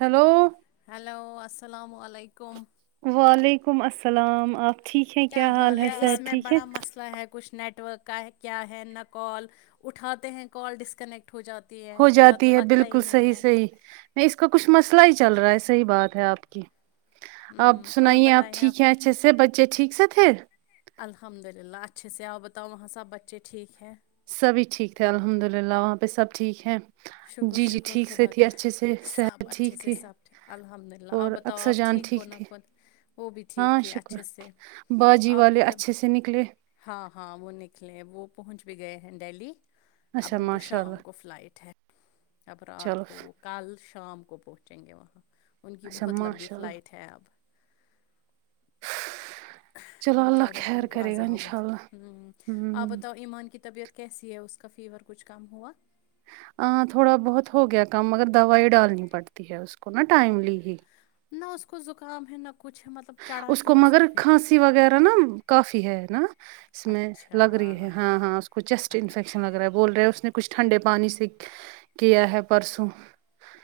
Hello hello السلام علیکم وعلیکم السلام آپ ٹھیک ہیں کیا حال ہے اس صحت میں ٹھیک ہے بڑا مسئلہ ہے کچھ نیٹ ورک کا ہے کیا ہے نہ کال اٹھاتے ہیں کال ڈسکنیکٹ ہو جاتی ہے ہو یا تو جاتی ہے لگتا ہی بالکل نہیں صحیح ہے صحیح نہیں اس کا کچھ مسئلہ ہی چل رہا ہے صحیح بات ہے آپ کی آپ ہوں اور سنائیے آپ بتائیں ٹھیک ہیں اچھے سے بچے ٹھیک سے تھے الحمد للہ اچھے سےآو بتاؤ وہاں سب بچے ٹھیک ہے سبھی ٹھیک ہے الحمد للہ وہاں پہ سب ٹھیک ہیں شکر شکر خدا کا سب صحت اچھے ٹھیک سے تھی سب ٹھیک الحمد للہ آپ اور بتاؤ بتاؤ اکثر آپ جان ٹھیک ہونا تھی خود وہ بھی ہاں ٹھیک تھی اچھے شکر سے باجی آپ کی والے طب اچھے سے نکلے ہاں ہاں وہ نکلے وہ پہنچ بھی گئے ہیں دہلی اچھا اب ان کو ماشاء شام اللہ کو فلائٹ ہے اب رات چلو کو وہ کل شام کو پہنچیں گے وہاں ان کی اچھا بہت لمبی ماشاء اللہ فلائٹ ہے اب چلو اللہ بیچاروں کو خیر انکو کرے گا انشاء اللہ عذابت آپ ہوں بتاؤ ایمان کی طبیعت کیسی ہے اس کا فیور کچھ کم ہوا آ تھوڑا بہت ہو گیا کم اگر دوائی ڈالنی پڑتی ہے اس کو نا ٹائملی ہی نہ اس کو زکام ہے نہ کچھ ہے مطلب چڑھا کیوں اس کو پھر تی وغیرہ نہ کافی ہے نا اس میں اچھا لگ رہی ہے ہاں ہاں اس کو چیسٹ اچھا انفیکشن لگ رہا ہے بول رہے اس نے کچھ ٹھنڈے پانی سے کیا ہے پرسوں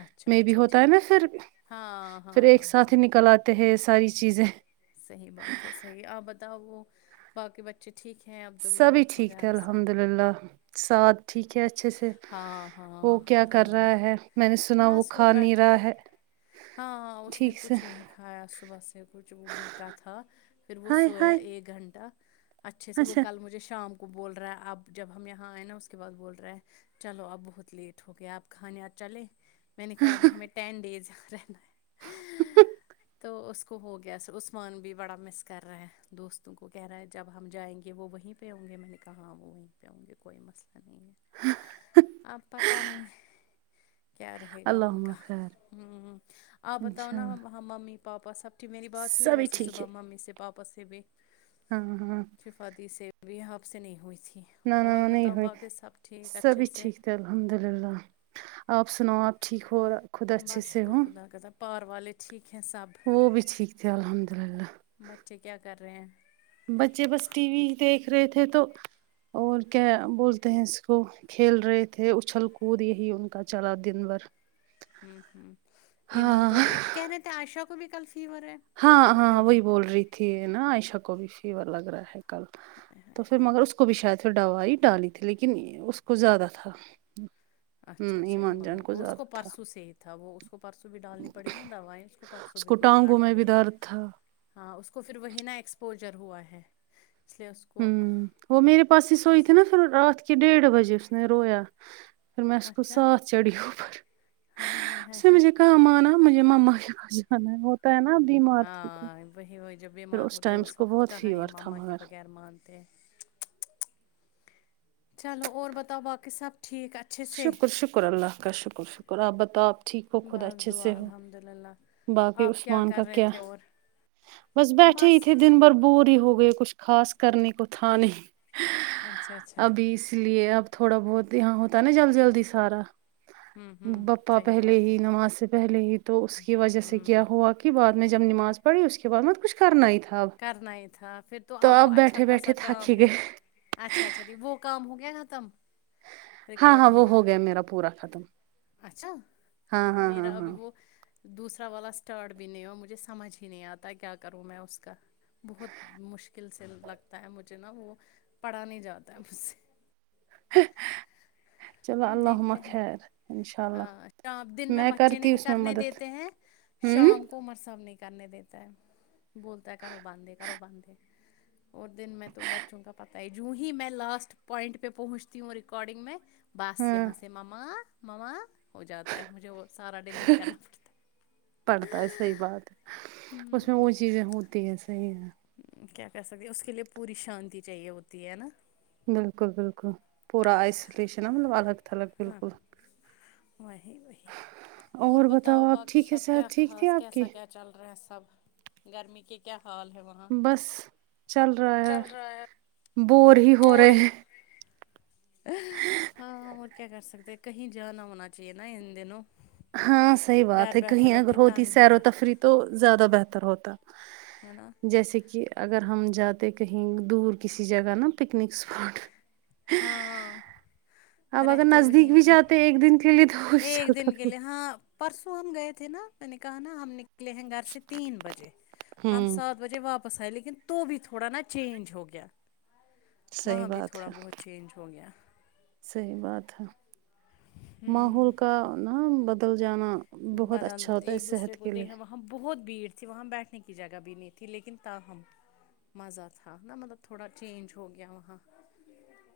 اچھا میں بھی اچھا ہوتا ہے ٹھیک نآ پھر ہاں پھر ہاں ایک ہاں ہاں ساتھ ہی نکل آ تے ہے ساری چیزیں صحیح بات ہے صحیح آپ بتاؤ وہ باقی بچے ٹھیک ہیں عبداللہ وغیرہ سب الحمدللہ سب ٹھیک ہے اچھے سے ہاں وہ ہاں کیا کر الحمد رہا للہ ہے میں نے سنا بس وہ کھا نہیں بیٹھا ہے رہا ہاں اس نے ٹھیک سے کچھ نہیں کھایا صبح سے کچھ وہ بھوکا تھا پھر وہ ہائے سویا ہائے ایک گھنٹہ اچھے سے وہ اچھا کل مجھے شام کو بول رہا ہے اب جب ہم یہاں آئے نا اس کے بعد بول رہا ہے چلو اب بہت لیٹ ہو گیا آپ کھانے آ چلے میں نے کہا ابھی ہمیں ٹین ڈیز رہنا ہے تو اس کو ہو گیا عثمان بھی بڑا مس کر رہا ہے دوستوں کو کہہ رہا ہے جب ہم جائیں گے وہ وہیں پہ ہوں گے میں نے کہا وہ وہیں پہ ہوں گے کوئی مسئلہ نہیں ہے اب پتہ نہیں کیا رہے گا ان اللہم کا خیر ہمم آپ بتاؤ انشاء نا اللہ وہاں ممی پاپا سب میری بات ہوئی سبھی ویسے صبح ممی سے پاپا سے بھی ہمم ہمم شفا دی سے بھی آپ سے نہیں ہوئی تھی نہ اور نہ نہیں بتاؤ ہوئی باقی سب ٹھیک اچھے سبھی سے ٹھیک الحمد للہ آپ سناؤ آپ ٹھیک ہو اور خود اچھے سے ہو گھر والے ٹھیک ہیں سب وہ بھی ٹھیک تھے الحمد للہ بچے کیا کر رہے ہیں بچے بس ٹی وی دیکھ رہے تھے تو اور کیا بولتے ہیں اس کو کھیل رہے تھے اچھل کود یہی ان کا چلا دن بھر ہوں ہوں ایمان ہاں تو اب کہہ رہے تھے عائشہ کو بھی کل فیور ہے ہاں اس کو ہاں کیا وہی بات بول رہی تھی نا عائشہ کو بھی فیور لگ رہا ہے کل تو پھر مگر اس کو بھی شاید ڈوائی ڈالی تھی لیکن اس کو زیادہ تھا اچھا ہوں اچھا جان ایمان کو اس کو زیادہ تھا پرسوں سے ہی تھا وہ اس کو پرسوں بھی ڈالنی پڑی نا دوائیں اس کو پرسوں بھی کچھ گڑ ٹانگوں میں بھی پڑی درد تھا ہاں اس کو پھر وہی نہا ایکسپوجر ہوا ہے اس لیے اس کو ہوں وہ میرے پاس ہی سوئی اس تھی نا پھر رات کے ڈیڑھ بجے اس نے رویا پھر میں اس کو ساتھ چڑی اوپر ہاے ہاے ہاے ہاے کام آنا مجھے مما کہ پاس جانا ہے پتہ ہے نہ بیما ہاں وہی وہی جب بیمار ہوتے ہیں اس کو وقت بہت کہاں ہے فیور تھا ماما کے مگر بغیر مانتے ہے چلو اور بتاؤ باقی سب ٹھیک اچھا شکر شکر اللہ کا شکر شکر آپ بتاؤ آپ ٹھیک ہو خود بس اچھے سے دعا ہو الحمد للہ باقی آپ عثمان کر کا رہے کیا تھے اور بس بیٹھے ہی تھے دن بھر بور ہی ہو گئے کچھ خاص کرنے کو تھا نہیں اچھا اچھا ابھی اس لیے اب تھوڑا بہت یہاں ہو پتا نہی جلدی جلدی سارا ہوں ہوں بپا صحیح پہلے بات ہے ہی نماز سے پہلے ہی تو اس کی وجہ سے ہوں کیا ہوا کہ کے بعد میں جب نماز پڑی اس کی اسکا بعد کچھ کرنا ہی تھا اب کرنا ہی تھا پھر تو آپ کو اب اچھا بیٹھے خاصا بیٹھے تھک کام ہی ہے گئے اچھا اچھا جی وہ کام ہو گیا ختم ہاں ہاں ریکارڈنگ وہ کا ہو گیا میرا پورا ختم اچھا ہاں ہاں ہاں میرا ابھی ہاں وہ دوسرا والا اسٹارٹ بھی نہیں ہوا مجھے سمجھ ہی نہیں آتا کیا کروں میں اس کا بہت مشکل سے لگتا ہے مجھے نا وہ پڑھا نہیں جاتا ہے مجھ سے چلو اللہ ہمہ دیکھتے ہیں خیر انشاء اللہ ہاں کام دن میں بچے کرتی نہیں اس میں کرنے مدد دیتے ہیں ہوں شام کو عمر صاحب نہیں کرنے دیتے تا ہے بولتا ہے کرو بند کرو بند اور دن میں تو بچوں کا پتا جوں ہی میں لاسٹ پوائنٹ پہ پہنچتی ہوں ریکارڈنگ میں بس ہاں یہاں سے مما مما ہو جاتا ہے مجھے وہ سارا ڈیلیٹ کرنا پڑتا ہے پڑتا ہے صحیح بات ہے اس میں وہ چیزیں ہوتی ہے صحیح ہے کیا کر سکتے اس کے لیے پوری شانتی چاہیے ہوتی ہے نا بالکل بالکل پورا آئسولیشن ہے مطلب الگ تھلگ ہاں بالکل وہی وہی اور بتاؤ آپ باقی ٹھیک ہے سب کیا صحت ٹھیک تھی خاص آپ کی کیسا کیا چل رہا ہے سب گرمی کی کیا حال ہے وہاں بس چل رہا ہے چل رہا بور ہی ہو رہے ہاں اور کیا کر سکتے کہیں جانا ہونا چاہیے نا ان دنوں ہاں صحیح بات گھر ہے بیٹھے کہیں اگر بیٹھے ہوتی تنگ ہو سیر و جا تفریح تو زیادہ بہتر ہوتا ہے نا جیسے کہ اگر ہم جاتے کہیں دور کسی جگہ نا پکنک اسپاٹ ہاں اب اگر رہتے نزدیک وہیں بھی ہی جاتے ایک دن کے لیے تو وہ بھی ایک چلتا دن کے پھر۔ لیے ہاں پرسوں ہم گئے تھے نا میں نے کہا نا ہم نکلے ہیں گھر سے تین بجے ہم ہوں سات بجے واپس آئے لیکن تو بھی تھوڑا نا چینج ہو گیا صحیح وہاں بھی تھوڑا بات ہے بہت چینج ہو گیا صحیح بات ہے ماحول کا نہ بدل جانا بہت بر حال اچھا ہوتا ہے ایک دوسرے صحت کو کے لیے دیکھنا بہت بھیڑ تھی وہاں بیٹھنے کی جگہ بھی نہیں تھی لیکن تاہم مزہ تھا نا مطلب تھوڑا چینج ہو گیا وہاں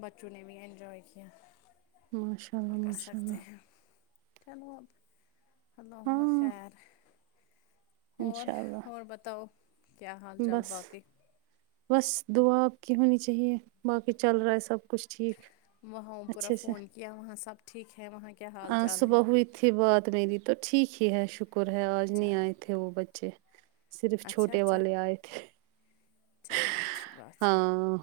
بچوں نے بھی انینجوئے کیا ماشاء کیا اللہ کر ماشاء سکتے اللہ ہیں چلو اللہ ہمہ ہاں خیر اور انشاء اللہ اور بتاؤ کیا حال چال بس باقی بس دعا آ پکی ہونی چاہیے باقی چل رہا ہے سب کچھ ٹھیک وہاں پورا اچھے فون کیا وہاں سب ٹھیک ہے وہاں کیا حال آج چال صبح ہے ہوئی تھی بات میری تو ٹھیک ہی ہے شکر ہے آج نہیں چلو آئے تھے وہ بچے صرف اچھا چھوٹے اچھا والے آئے تھے چلو اچھی بات ہے ہاں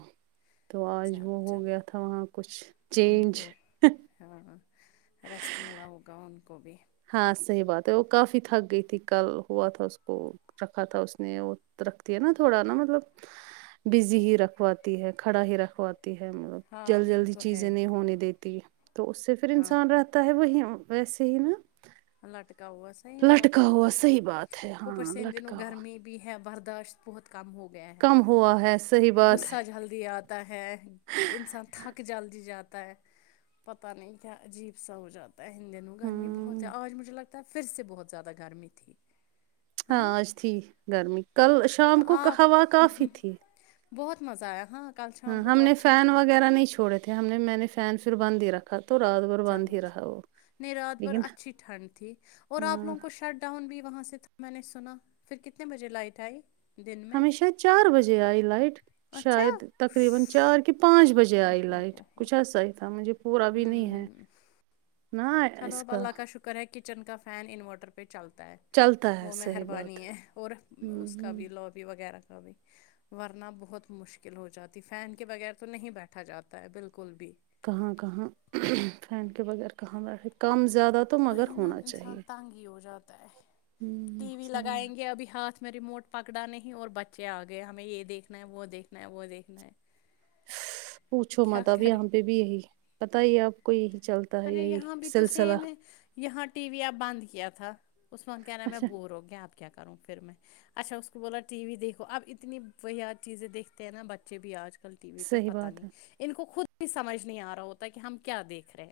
تو آج وہ چلو ہو چلو گیا تھا وہاں کچھ ان چینج کو ہاں اور ریسٹ ملا ہوگا ان کو بھی ہاں صحیح بات ہے وہ کافی تھک گئی تھی کل ہوا تھا اس کو رکھا تھا اس نے وہ رکھتی ہے نا تھوڑا نا مطلب بزی ہی رکھواتی ہے کھڑا ہی رکھواتی تی ہیں ہاں جلدی وہ جلدی تو ہے چیزیں ہی نہیں ہونے دیتی تو اس سے پھر ہاں انسان رہ تا ہے وہ ویس ہی نا اللہ کے ویسے صحیح لٹکا بات ہے ہوا صحیح بات ہے ہاں اوپرسے ان دنوں لٹکا ہوا گرمی بھی ہے برداشت بہت کم ہو گیا ہے کم ہوا ہے صحیح بات ہے غصہ جلدی آتا ہے انسان تھک جلدی جاتا ہے پتا نہیں کیا عجیب سا ہو جا پہلے دونوں گرمی بہت ہے ہوں آج مجھے لگتا ہے پھر سے بہت زیادہ گرمی تھی ہے ہاں نا آج تھی گرمی کل شام ہاں کو ہوا آپ کافی تھی بہت مزہ آیا ہاں کل ہ شام کو ہم تو نے اچھا فین تھا وغیرہ نہیں چھوڑے تھے ہم نے میں نے فین پھر بند ہی رکھا تو رات بر چلو نہیں رات بھر اچھی ٹھنڈ تھی اور آپ ہاں لوگوں کو شڈ ٹاؤن بھی وہاں سے تھا میں نے سنا پھر کتنے بجے لائٹ آئی دن میں ہمیشہ چار بجے آئی لائٹ اچھا شاید تقریبا چار کے پانچ بجے او ہو آئی ہو لائٹ ہو ہوں کچھ اسے تھا مجھے اور ابھی نہیں ہے ہوں نا اس کا کر ہے کچن کا فین انورٹر پہ چلتا ہے چلتا ہے وہ صحیح بات مہربانی ہے اور اس کا ہوں بھی لوابی وغیرہ کا بھی ورنا بہت مشکل ہو جاتی فین کے بغیر تو نہیں بیٹھا جاتا ہے بالکل بھی کہاں کہاں فین کے بغیر کہاں بیٹھے کم زیادہ تو مگر وہی نا ہونا چاہیے انسان تنگ ہی ہو جاتا ہے ہوں ٹی وی صحیح لگائیں گے ابھی ہاتھ میں ریموٹ پکڑا نہیں اور بچے آگئے ہمیں یہ دیکھنا ہے وہ دیکھنا ہے وہ دیکھنا ہے پوچھو کیا مت کرے یہاں پہ بھی یہی پتہ ہی ہے آپ کو یہی چلتا ہے ارے یہی یہاں بھی تو سلسلہ سیم ہے یہاں ٹی وی اب بند کیا تھا اس وقت کہہ رہا ہے میں اچھا بور ہو گیا اب کیا کروں پھر میں اچھا اس کو بولا ٹی وی دیکھو اب اتنی بیاار چیزیں دیکھتے ہیں نا بچے بھی آج کل ٹی وی پہ صحیح پتا بات نہیں ہے ان کو خود بھی سمجھ نہیں آ رہا ہوتا کہ ہم کیا دیکھ رہے ہیں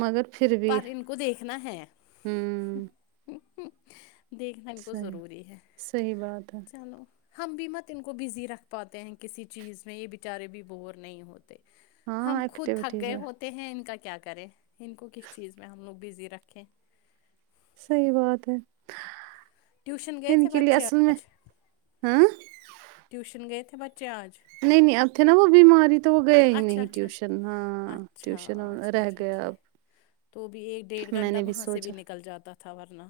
مگر پھر بھی پر ان کو دیکھنا ہے ہوں دیکھنا ان کو صحیح ضروری ہے صحیح بات ہے چلو ہم بھی مت ان کو بزی رکھ پاتے ہیں کسی چیز میں یہ بیچارے بھی بور نہیں ہوتے ہم ہاں خود تھک ایکٹیویٹیز گئے میں ہوتے ہیں ان کا کیا کریں ان کو کس چیز میں ہم لوگ بزی رکھیں صحیح بات ہے ٹیوشن گئے ان تھے کے لیے بچے اصل میں آج ہاں ٹیوشن گئے تھے بچے آج نہیں نہیں اب تھے نا وہ بیماری تو وہ گئے ہی اچھا نہیں اچھا ٹیوشن ہاں اچھا ٹیوشن انو اچھا رہ اچھا گیا اب ٹھیک تو بھی ایک ڈیڑھ میں گھنٹہ نے وہاں سے سوچا بھی نکل جاتا تھا ورنہ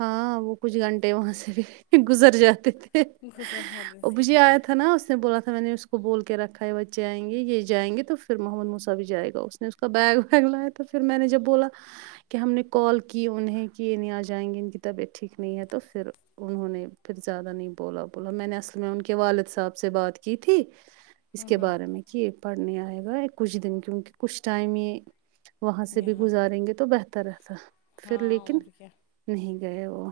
ہاں وہ کچھ گھنٹے وہاں سے بھی گزر جاتے تھے گزر جاتے وہ ابو تھے جی آیا تھا نا اس نے بولا تھا میں نے اس کو بول کے رکھا ہے بچے آئ گے یہ جیں گے تو پھر محمد موسا بھی جائے گا اس نے کا بیگ ویگ لایا تو پھر میں نے جب بولا کہ ہم نے کال کی انہیں کی ہے انہے آج جائیں گے ان کتاب یہ ٹھیک نہیں ہے تو پھر انہوں نے پھر زیادہ نہیں بولا بولا میں نے اصلم کے والد صاحب سے بات کی تھی اس ہوں کے ہوں بارے میں کہ پڑھنے آئے گا کچھ دن کیونکہ کچھ ٹائم یہ وہاں سے بھی یہاں گزاریں گے تو بہتر رہتا پھر ہاں لیکن اور کیا نہیں گئے وہ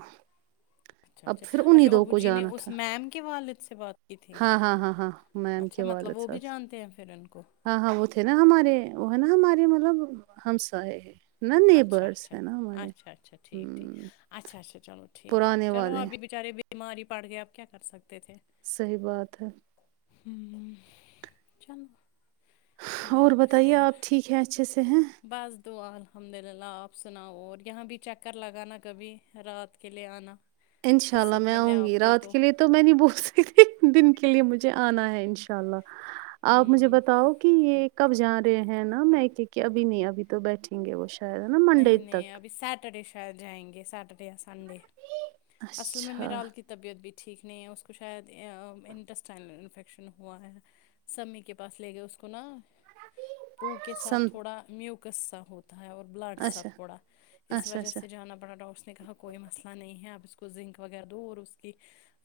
اچھا اب اچھا پھر انہیں اچھا دو ابو کو جی نے جانا اس تھا میم کے والد سے بات کی تھی ہاں ہاں ہاں ہاں میم اچھا کے مطلب والد وہ بھی صاحب سے۔ جانتے ہیں پھر ان کو ہاں ہاں وہ تھے نا ہمارے وہ ہے نا ہمارے مطلب ہمسائے نا اچھا نیبرس اچھا ہے نا ہمارے اچھا اچھا ٹھیک ٹھیک ہ اچھا اچھا چلو ٹھیک ہے پرانے چلو والے آب بھی بچارے بیمار ہی پڑ گئے آپ کیا کر سکتے تھے صحیح بات ہے ہوں چلو اللہ اور ہمہ بتائیے خیر آپ ٹھیک ہے اچھے سے ہیں بس دعا الحمد للہ آپ سناؤ اور یہاں بھی چکر لگانا کبھی رات کے لیے آنا انشاء اللہ فرصت میں ملے آؤں آپ گی کو رات کے لیے تو میں نے نہی بول سکتی دن کے لیے مجھے آنا ہے انشاء اللہ آپ مجھے ہوں بتاؤ کہ یہ کب جا رہے ہیں نا میںکہ کہ ابھی نہیں ابھی تو بیٹھیں گے وہ شا شاید نا منڈے تک سٹر ڈے شاید جائیں گے سٹرڈے یا سنڈے اصل میں اچھا میرال کی طبیعت بھی ٹھیک نہیں ہے اس کو شاید ا انٹسٹائن میں انفیکشن ہوا ہے سمیع کے پاس لے گئے اس کو نا پو کے ساتھ سن تھوڑا میوکس سا ہوتا ہے اور بلا سا اچھا تھوڑا اس اچھا وجہ اچھا سے جانا پڑا ڈاکٹر اس نے کہا کو کوئی مسئلہ نہیں ہے آپ اس کو زنک وغیرہ دو اور اس کی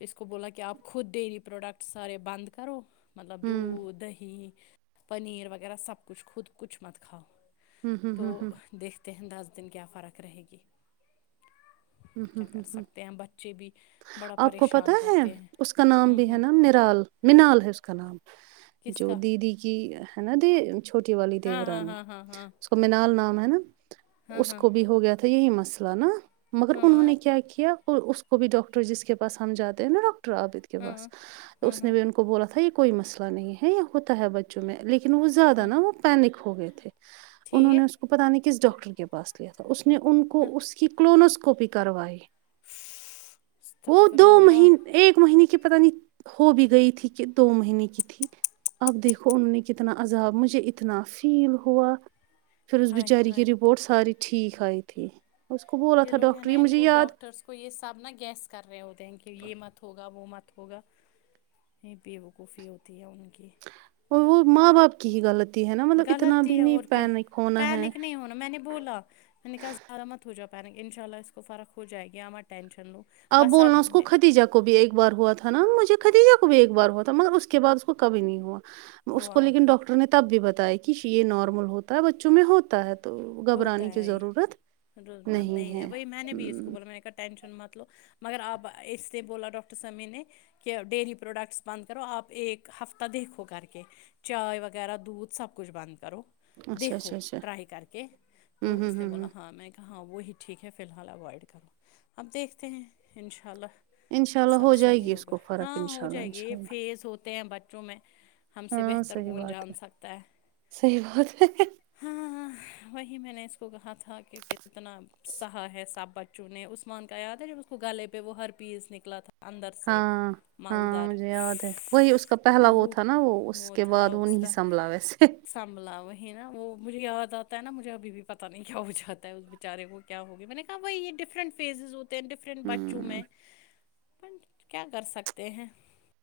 اس کو بولا کہ آپ خود ڈیری پروڈکٹ سارے بند کرو مطلب ہوں دودھ دہی پنیر وغیرہ سب کچھ خود کچھ مت کھاؤ ہوں ہوں تو ہوں ہوں دیکھتے ہیں دس دن کیا فرق رہے گی ہوں ہوں کیا ہوں کر ہوں سکتے ہیں بچے بھی بڑا آپ کو پتا پریشان ہے کرتے ہیں اس کا نام ہوں بھی ہے ہوں نا میرال منال ہے اس کا نام کس جو کا دیدی کی ہے نا دی چھوٹی والی ہاں دیو ہاں رانی ہاں ہاں ہاں اسکو مینال نام ہے نا ہاں اس ہاں کو بھی ہو گیا تھا یہی مسئلہ نا مگر ہاں انہوں نے کیا کیا کو اس کو بھی ڈاکٹر جس کے پاس ہم جاتے ہیں نا ڈاکٹر عابد کے ہاں پاس ہاں اس نے ہاں بھی ان کو بولا تھا کوئی مسئلہ نہیں ہے ہوتا ہے بچوں میں لیکن وہ زیادہ نا وہ پینک ہو گئے تھے انہوں نے ٹھیک اس کو پتا نہیں کس ڈاکٹر کے پاس لیا تھا اس نے ان کو اس کی کلونس کوپی کروائی وہ استغفر دو اللہ مہنے ایک مہینے کی پتا نہیں ہو بھی گئی تھی کہ دو مہینے کی تھی اب دیکھو انہوں نے کتنا عذاب مجھے اتنا فیل ہوا پھر اس ہائے بیچاری ہائے کی رپورٹ ساری ٹھیک آئی تھی اس کو بولا تھا لوگ ہیں ڈاکٹر نا یہ ان مجھے کو یاد ڈاکٹرس کو یہ سب نا گیس کر رہے ہوتے ہیں کہ یہ مت ہوگا وہ مت ہوگا یہ یےوقوفی ہوتی ہے ان کی اور وہ ماں باپ کی ہی غلطی ہے نا مطلب اتنا بھی نہیں پینک ہونا ہے یوں میں نے بولا میں نے کہا زیادہ مت ہو جاؤ پینک ان شاء اللہ اس کو فرق ہو جائے گی آپ مت ٹینشن لو اب بولنا اس کو خدیجہ بھی ایک بار ہوا تھا نا مجھے خدیجہ کو بھی ایک بار ہوا تھا مگر اس کے بعد اس کو کبھی نہیں ہوا اس کو ہوا لیکن ڈاکٹر نے تب بھی بتائی کہ یہ نارمل ہوتا ہے بچوں میں ہوتا ہے تو ہوتا گھبرانے کی ہے یہ ضرورت مطلب بند نہیں ہے وہی میں نے بھی اس کو بولا میں نے کہا ٹینشن مت لو مگر آپ اس نے بولا ڈاکٹر سمیع نے کہ ڈیری پروڈکٹس بند کرو آپ ایک ہفتہ دیکھو کر کے چائے وغیرہ دودھ سب کچھ بند کرو اچھا دیکھو اچھا اچھا ٹرائی کر کے تو ہمم ہمم اس نے ہمم بولا ہمم ہاں ہاں میں کہا ہاں وہی ٹھیک ہے فی الحال اوائڈ کرو اب دیکھتے ہیں ان شاء اللہ انشاء اللہ سب ہو جائے صحیح گی اس ہوگا کو فرق ہاں ہو انشاء اللہ جائے گی یہ انشاء اللہ فیس ہوتے ہیں بچوں میں ہم سے ہاں بہتر صحیح کون بات جان ہے سکتا ہے صحیح بات ہے ہاں ہاں وہی میں نے اس کو کہا تھا کہ کتنا سہا ہے سابت چنے عثمان کا یاد ہے جب اس کو گلے پہ وہ ہر پیس نکلا تھا اندر سے ہاں ہاں مالدار مجھے یاد ہے وہی اس کا پہلا وہ تھا نا وہ اس کے بعد وہ سنبلا وی سے سنبھ وہ ہے نا وہ مجھے یاد ا نا مجھےبھی بھی پتا نہیں کیا ہو جاتا ہے اس بیچارے کو کیا ہوگی میں نے کہا بائی یہ ڈفرٹ فیزز ہوتے ہیں ڈفر فرینٹ بچوں ہمم میں کیا کر سکتے ہیں